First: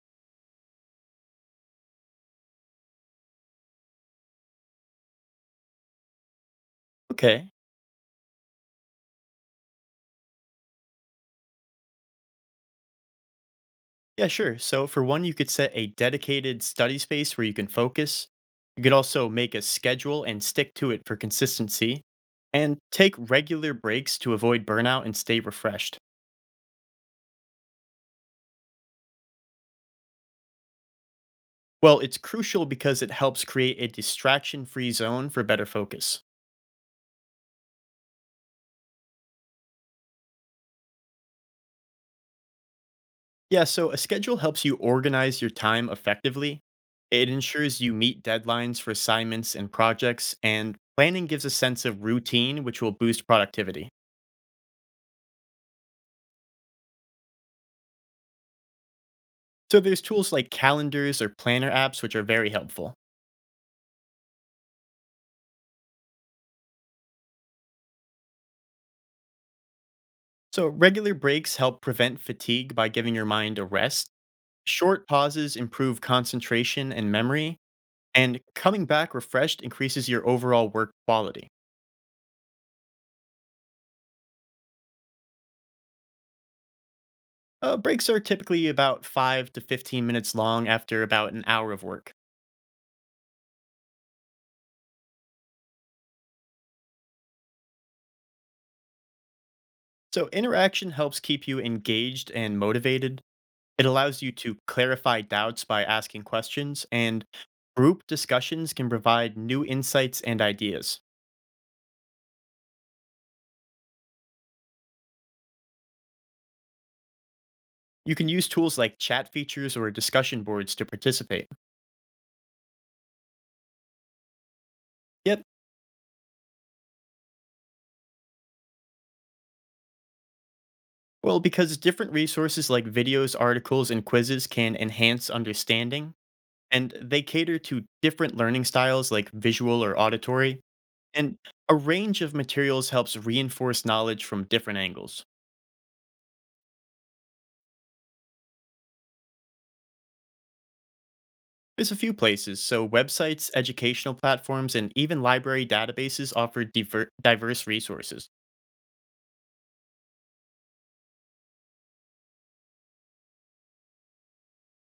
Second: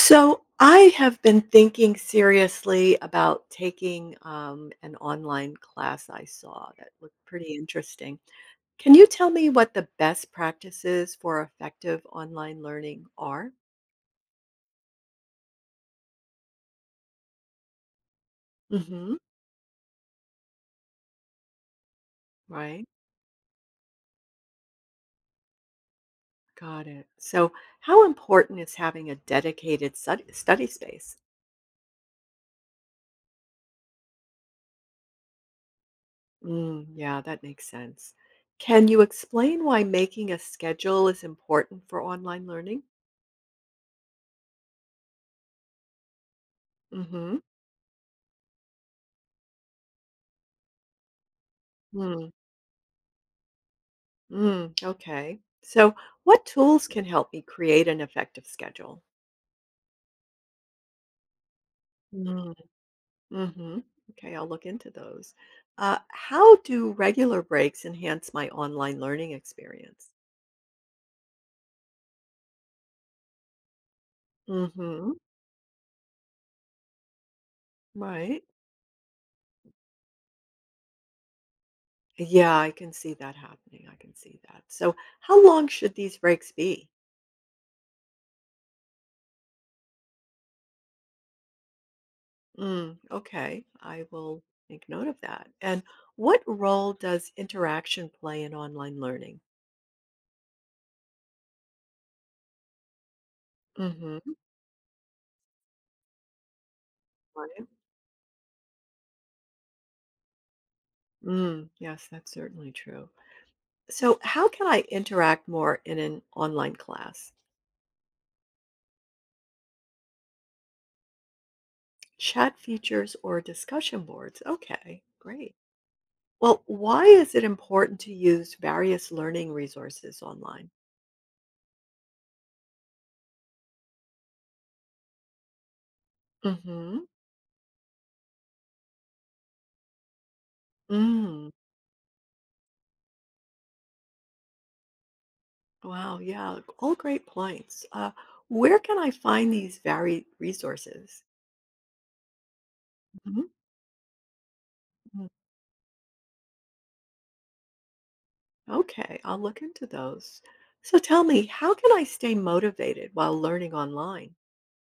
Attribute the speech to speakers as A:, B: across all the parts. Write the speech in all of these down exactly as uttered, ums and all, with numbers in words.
A: So I have been thinking seriously about taking um, an online class I saw that looked
B: Okay.
A: pretty interesting. Can you tell me what the best practices for effective online learning are?
B: Yeah, sure. So, for one, you could set a dedicated study space where you can focus. You could
A: Hmm.
B: also make a schedule and stick to it for consistency, and
A: Right.
B: take regular breaks to avoid burnout and stay refreshed.
A: Got it. So, how important is having a dedicated stud- study space?
B: Well, it's crucial because it helps create a distraction free zone for better focus.
A: Mm, yeah, that makes sense. Can you explain why making a schedule is important for online learning?
B: Yeah, so a schedule helps you organize your time effectively. It
A: Mm-hmm.
B: ensures you meet deadlines for assignments and projects, and planning gives a sense of routine, which will boost productivity.
A: Mm, okay. So, what tools can help me create an effective schedule?
B: So there's tools like calendars or planner apps, which are very
A: Mm.
B: helpful.
A: Hmm. Okay, I'll look into those. Uh, how do regular breaks enhance my online learning experience?
B: So regular breaks help prevent fatigue by giving your mind a rest. Short
A: Hmm.
B: pauses improve concentration and memory, and
A: Right.
B: coming back refreshed increases your overall work quality.
A: Yeah, I can see that happening. I can see that. So, how long should these breaks be?
B: Uh, breaks are typically about five to fifteen minutes long after about an hour of work.
A: Mm, okay, I will make note of that. And what role does interaction play in online learning?
B: So interaction helps keep you engaged and motivated. It allows you
A: Hmm.
B: to clarify doubts by asking questions, and
A: Right.
B: group discussions can provide new insights and ideas.
A: Mm, yes, that's certainly true. So, how can I interact more in an online class?
B: You can use tools like chat features or discussion boards to participate.
A: Chat features or discussion boards? Okay,
B: Yep.
A: great. Well, why is it important to use various learning resources online?
B: Well, because different resources like videos, articles, and quizzes can enhance understanding, and
A: Mm-hmm.
B: they cater to different learning styles like visual or auditory, and
A: Mm.
B: a range of materials helps reinforce knowledge from different angles.
A: Wow, yeah, all great points. Uh, where can I find these varied resources?
B: There's a few places, so websites,
A: Mhm.
B: educational platforms, and even
A: Mm.
B: library databases offer diver- diverse resources.
A: Okay, I'll look into those. So tell me, how can I stay motivated while learning online?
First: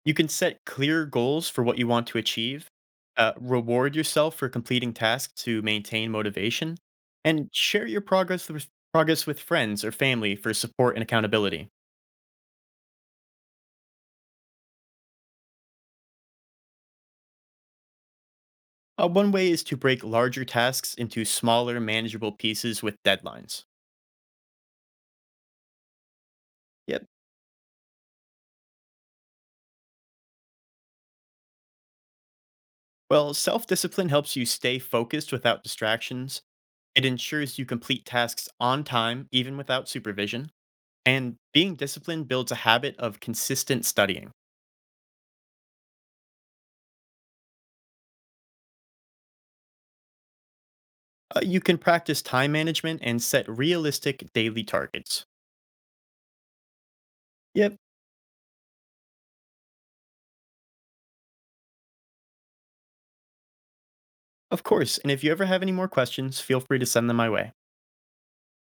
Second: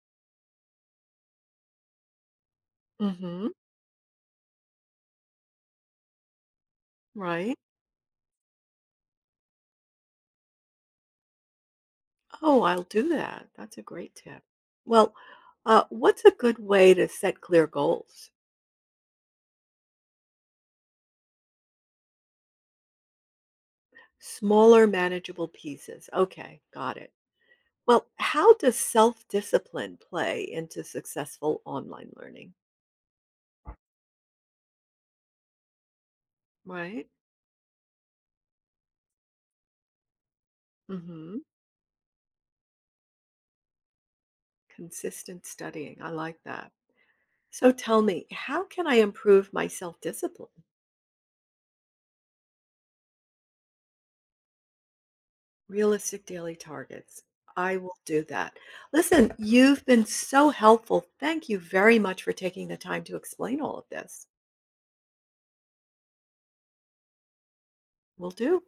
B: You can set clear goals for what you want to achieve, uh,
A: Mm-hmm.
B: reward yourself for completing tasks to maintain motivation, and
A: Right.
B: share your progress with, progress with friends or family for support and accountability.
A: Oh, I'll do that. That's a great tip. Well, uh, what's a good way to set clear goals?
B: Uh, one way is to break larger tasks into smaller, manageable pieces with deadlines.
A: Smaller, manageable pieces. Okay, got
B: Yep.
A: it. Well, how does self discipline play into successful online learning?
B: Well, self discipline helps you stay focused without distractions. It
A: Right?
B: ensures you complete tasks on time, even without supervision. And
A: Hmm.
B: being disciplined builds a habit of consistent studying.
A: Consistent studying. I like that. So tell me, how can I improve my self discipline?
B: Uh, you can practice time management and set realistic daily targets.
A: Realistic daily targets. I
B: Yep,
A: will do that. Listen, you've been so helpful. Thank you very much for taking the time to explain all of this.
B: of course. And if you ever have any more questions, feel free to send them my way.
A: Will do.